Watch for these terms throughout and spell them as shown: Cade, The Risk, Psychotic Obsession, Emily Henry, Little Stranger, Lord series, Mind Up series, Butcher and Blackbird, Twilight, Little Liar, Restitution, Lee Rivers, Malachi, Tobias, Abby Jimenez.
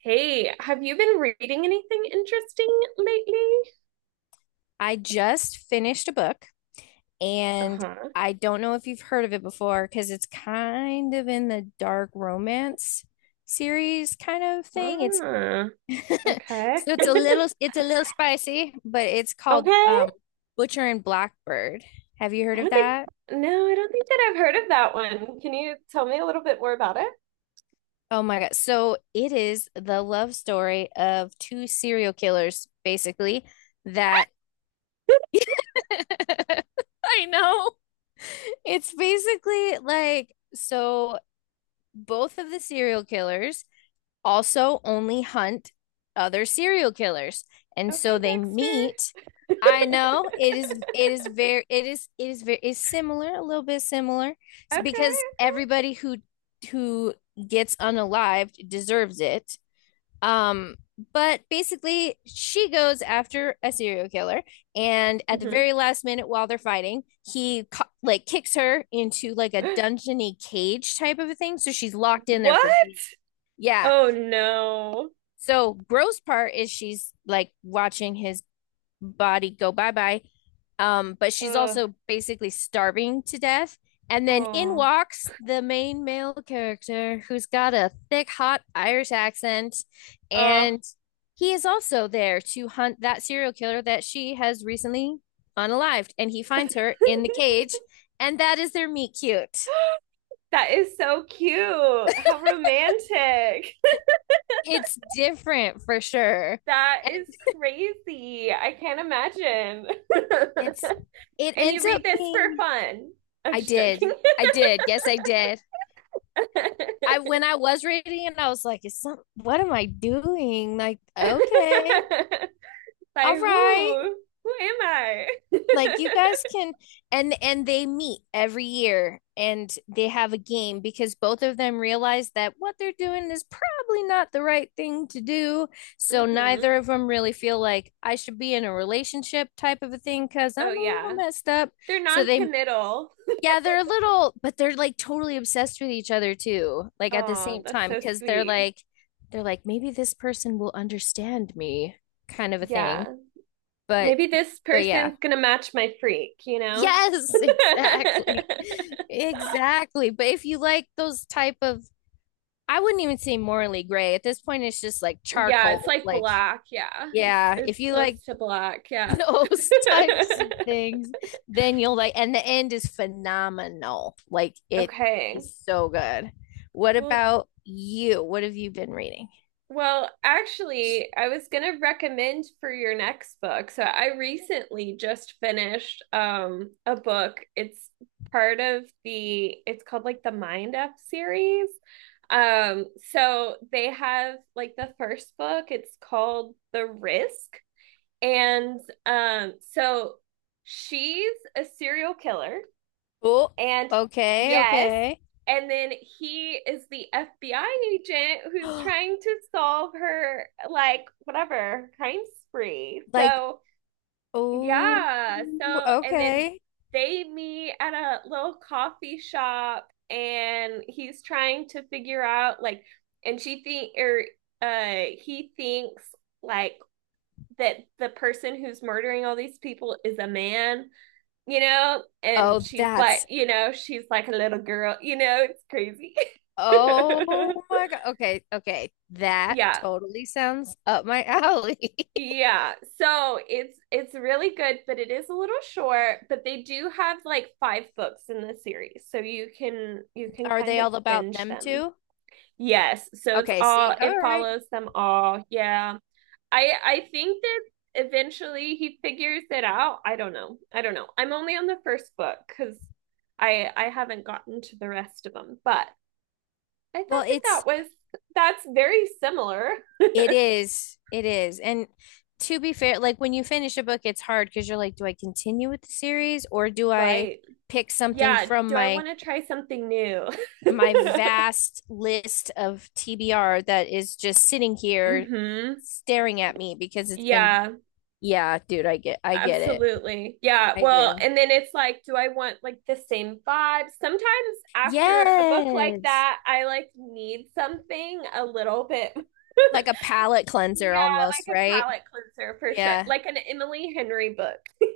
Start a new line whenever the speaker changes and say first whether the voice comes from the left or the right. right: Hey, have you been reading anything interesting lately?
left: I just finished a book and
right: Uh-huh.
left: I don't know if you've heard of it before because it's kind of in the dark romance series kind of thing. It's
right: Ah, okay.
left: So it's a little it's a little spicy, but it's
right: Okay.
left: called
right: I
left: Butcher and Blackbird. Have you heard of
right: don't think,
left: that?
right: no, I don't think that I've heard of that one. Can you tell me a little bit more about it?
left: Oh my God. So it is the love story of two serial killers, basically, that I know. It's basically like so both of the serial killers also only hunt other serial killers. And
right: Okay,
left: so they
right: Dexter.
left: meet. I know, it is it is very it is very is similar, a little bit similar because
right: Okay.
left: everybody who gets unalived deserves it. Um, but basically, she goes after a serial killer, and at the
right: hmm
left: very last minute, while they're fighting, he like kicks her into like a dungeony cage type of a thing, so she's locked in there for,
right: What?
left: yeah.
right: Oh no.
left: So gross part is she's like watching his body go bye bye. But she's
right: Ugh.
left: also basically starving to death. And then in
right: Oh.
left: walks the main male character who's got a thick, hot Irish accent.
right: Oh.
left: And he is also there to hunt that serial killer that she has recently unalived. And he finds her in the cage. And that is their meet cute.
right: That is so cute. How romantic.
left: It's different for sure.
right: That
left: And
right: is crazy. I can't imagine.
left: it's, it
right: And you
left: ends
right: read
left: up
right: this for
left: being.
right: fun. I'm
left: I
right: just
left: did.
right: joking.
left: I did. Yes, I did. I when I was reading it, I was like, "Is some what am I doing?" Like, okay,
right: By
left: all
right: who?
left: right,
right: Who am I?
left: like you guys can, and they meet every year and they have a game because both of them realize that what they're doing is probably not the right thing to do. So neither
right: hmm
left: of them really feel like I should be in a relationship type of a thing because
right: Oh,
left: I'm a little
right: yeah.
left: messed up.
right: They're
left: So they.
right: non-committal.
left: Yeah, they're a little, but they're like totally obsessed with each other too, like at the
right: Oh,
left: same
right: that's
left: time,
right: so
left: because they're
right: sweet.
left: like, they're like, maybe this person will understand me, kind of a thing.
right: Yeah.
left: But,
right: Maybe this
left: but yeah.
right: person's gonna match my freak?
left: Yes, exactly. Exactly. But if you like those type of, I wouldn't even say morally gray. At this point, it's just like
right: Yeah, it's
left: charcoal.
right: like
left: Like,
right: black. Yeah.
left: yeah,
right: It's
left: if you
right: close
left: like
right: to black. Yeah.
left: those types of things, then you'll like, and the end is phenomenal. Like it
right: Okay.
left: is so good. What
right: Well,
left: about you? What have you been reading?
right: Actually, I was gonna recommend for your next book. So I recently just finished a book. It's called like the Mind Up series. Um, so they have like the first book, it's called The Risk. And so she's a serial killer,
left: Oh,
right: and
left: okay,
right: yes,
left: okay.
right: and then he is the FBI agent who's trying to solve her like whatever crime spree.
left: Like,
right: So
left: oh,
right: yeah, so and then
left: okay.
right: they meet at a little coffee shop and he's trying to figure out like and she think or he thinks like that the person who's murdering all these people is a man? And
left: Oh,
right: she's like,
left: that's,
right: she's like a little girl, it's crazy.
left: oh my God. Okay, okay. That
right: Yeah.
left: totally sounds up my alley.
right: Yeah. So it's really good, but it is a little short, but they do have like five books in the series. So you can you can
left: Are
right: kind
left: they
right: of
left: all about
right: binge
left: them
right: them.
left: too?
right: Yes. So it's
left: Okay,
right: all
left: see, all
right: it
left: right.
right: follows them all. Yeah. I think that eventually he figures it out. I don't know. I don't know. I'm only on the first book cuz I haven't gotten to the rest of them, but I thought
left: Well,
right: that that
left: it's
right: was that's very similar.
left: It is. It is. And to be fair, like when you finish a book, it's hard because you're like, do I continue with the series or do I
right: Right.
left: pick something
right: Yeah,
left: from
right: do I
left: my
right: want to try something new?
left: vast list of TBR that is just sitting here
right: Mhm.
left: staring at me because it's been,
right: Yeah,
left: yeah, dude, I get it.
right: absolutely. Yeah.
left: I
right: Well,
left: do.
right: and then it's like do I want like the same vibe? Sometimes after a book like
left: Yes.
right: that, I like need something a little bit.
left: Like a palate cleanser
right: Yeah,
left: almost,
right: like a
left: right?
right: palate cleanser for sure.
left: Yeah.
right: Like an Emily Henry book.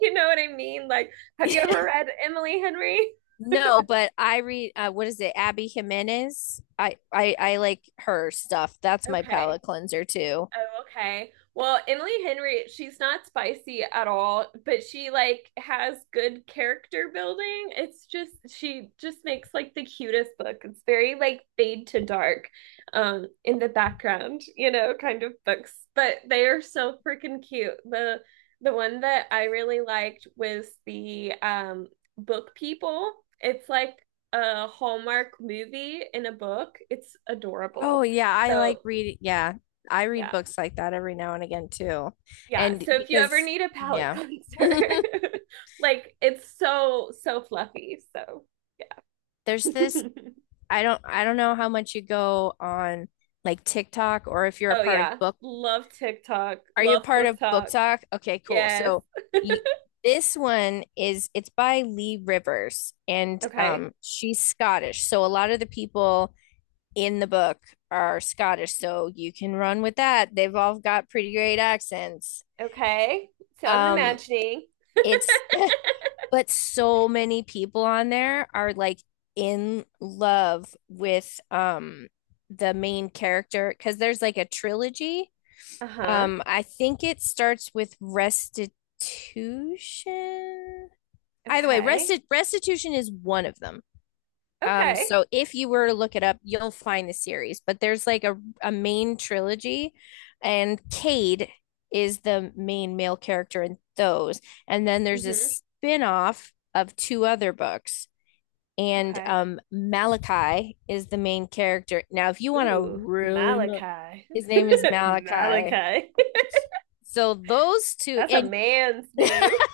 right: You know what I mean? Like, have you ever read Emily Henry?
left: No, but I read what is it, Abby Jimenez? I like her stuff. That's my
right: Okay.
left: palate cleanser too.
right: Oh, okay. Well, Emily Henry, she's not spicy at all, but she like has good character building. It's just she just makes like the cutest book. It's very like fade to dark, in the background, you know, kind of books. But they are so freaking cute. The one that I really liked was the Book People. It's like a Hallmark movie in a book. It's
left: Oh
right: adorable.
left: yeah, I like
right: So
left: reading. Yeah, I read
right: yeah.
left: books like that every now and again too.
right: Yeah,
left: And
right: so if you ever
left: because,
right: need a palate
left: yeah.
right: cleanser, like it's so so fluffy. So, yeah.
left: There's this I don't know how much you go on like TikTok or if you're a
right: Oh
left: part of
right: yeah,
left: book.
right: love TikTok,
left: Are you a
right: love
left: part
right: book
left: of Book
right: talk.
left: Talk? Okay, cool.
right: Yes.
left: So you, this one is, it's by Lee Rivers and
right: Okay.
left: she's Scottish. So a lot of the people in the book are Scottish, so you can run with that. They've all got pretty great accents.
right: Okay. So I'm
left: Um
right: imagining.
left: it's But so many people on there are like in love with the main character because there's like a trilogy,
right: Uh-huh.
left: I think it starts with restitution. Either way,
right: Okay.
left: restitution is one of them. Um,
right: Okay.
left: so if you were to look it up, you'll find the series. But there's like a main trilogy, and Cade is the main male character in those. And then there's a
right: Mm-hmm.
left: spin-off of two other books. And
right: Okay.
left: Malachi is the main character. Now, if you want to
right: Ooh,
left: really,
right: Malachi.
left: his name is Malachi.
right: Malachi.
left: So those two
right: That's a
left: and
right: man's name.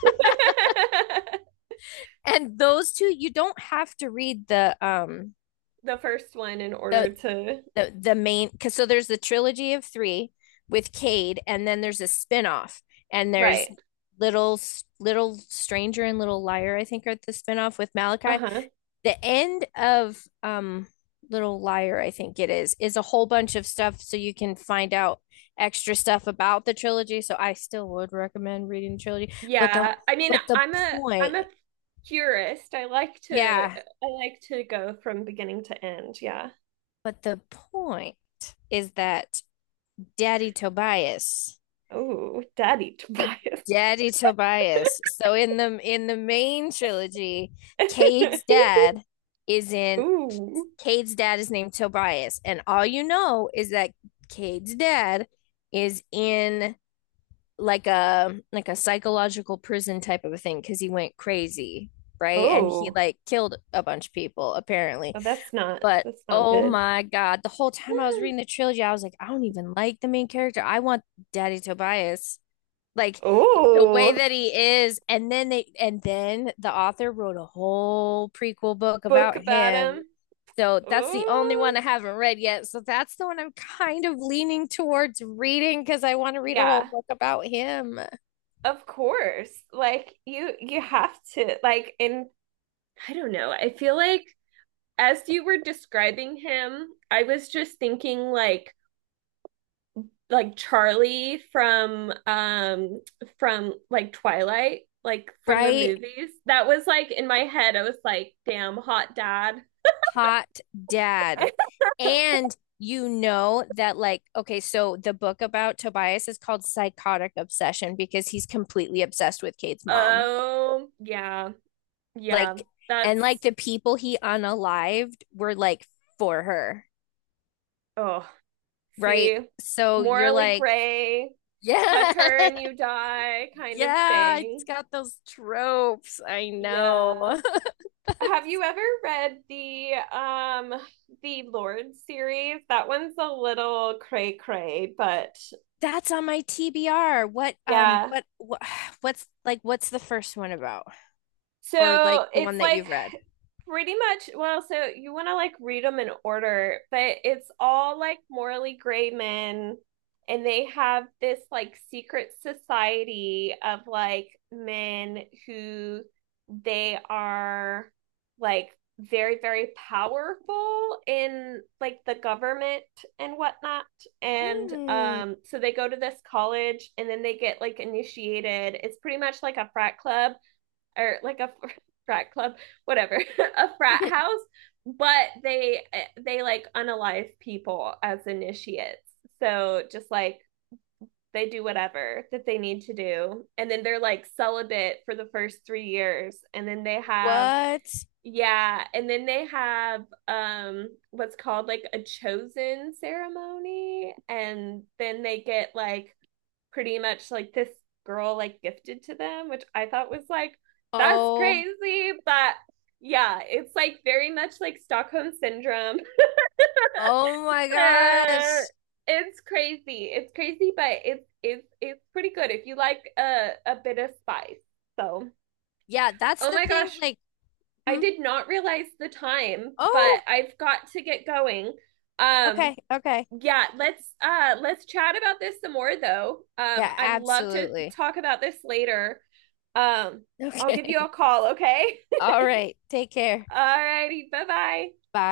left: and those two you don't have to read
right: The first one in
left: the
right: order to.
left: the main cuz so there's the trilogy of 3 with Cade, and then there's a spinoff, and there's
right: Right.
left: little little stranger and little liar, I think, are the spinoff with Malachi.
right: Uh-huh.
left: The end of little liar, I think it is a whole bunch of stuff, so you can find out extra stuff about the trilogy, so I still would recommend reading the trilogy, but the
right: Yeah, I mean,
left: but the
right: I'm a
left: point,
right: I'm a purist. I like to
left: yeah.
right: I like to go from beginning to end. Yeah.
left: But the point is that Daddy Tobias,
right: Oh, Daddy Tobias.
left: Daddy Tobias. So in the main trilogy, Cade's dad is in
right: Ooh.
left: Cade's dad is named Tobias, and all you know is that Cade's dad is in like a psychological prison type of a thing because he went crazy, right? And he
right: Oh.
left: like killed a bunch of people apparently.
right: Oh,
left: But
right: that's not
left: oh
right: good.
left: my God, the whole time I was reading the trilogy, I was like, I don't even like the main character. I want Daddy Tobias. Like the way
right: Oh,
left: that he is. And then the author wrote a whole prequel book
right: book
left: about
right: about
left: him.
right: him.
left: So that's the
right: Oh.
left: only one I haven't read yet. So that's the one I'm kind of leaning towards reading because I want to read a whole
right: Yeah,
left: book about him.
right: of course. Like you have to like in I don't know. I feel like as you were describing him, I was just thinking like Charlie from like Twilight, like from the
left: Right?
right: movies. That was like in my head, I was like, damn, hot dad.
left: Hot dad. And you know that, like, okay, so the book about Tobias is called Psychotic Obsession because he's completely obsessed with Kate's mom.
right: Oh yeah, yeah.
left: Like, and like
right: That's
left: the people he unalived were like for her,
right: oh
left: right?
right: see,
left: So you're
right: morally
left: like,
right: gray, touch
left: yeah,
right: her and you die kind of
left: yeah, it's
right: thing.
left: got those tropes. I
right: Yeah.
left: know.
right: Have you ever read the Lord series? That one's a little cray cray, but
left: That's on my TBR. What
right: yeah.
left: but what what's the first one about? Or like
right: So
left: the
right: it's
left: one that
right: like
left: you've read?
right: pretty much, well, so you want to like read them in order, but it's all like morally gray men, and they have this like secret society of like men who they are like very, very powerful in like the government and whatnot. And
left: Mm.
right: um, so they go to this college and then they get like initiated. It's pretty much like a frat club or like a frat club, whatever, a frat house, but they like unalive people as initiates. So just like they do whatever that they need to do and then they're like celibate for the first 3 years and then they have
left: What?
right: yeah, and then they have what's called like a chosen ceremony and then they get like pretty much like this girl like gifted to them, which I thought was like, that's
left: Oh,
right: crazy. But yeah, it's like very much like Stockholm syndrome.
left: oh my gosh.
right: It's crazy. It's crazy, but it's it's pretty good if you like a bit of spice. So,
left: Yeah, that's
right: oh
left: the
right: my
left: thing.
right: gosh,
left: Like,
right: I
left: hmm.
right: did not realize the time, but
left: Oh,
right: I've got to get going. Um,
left: okay, okay.
right: yeah, let's chat about this some more, though
left: Yeah,
right: I'd love to
left: absolutely.
right: talk about this later. um I'll
left: Okay.
right: give you a call, okay?
left: All right. Take care.
right: All righty, bye bye.
left: Bye.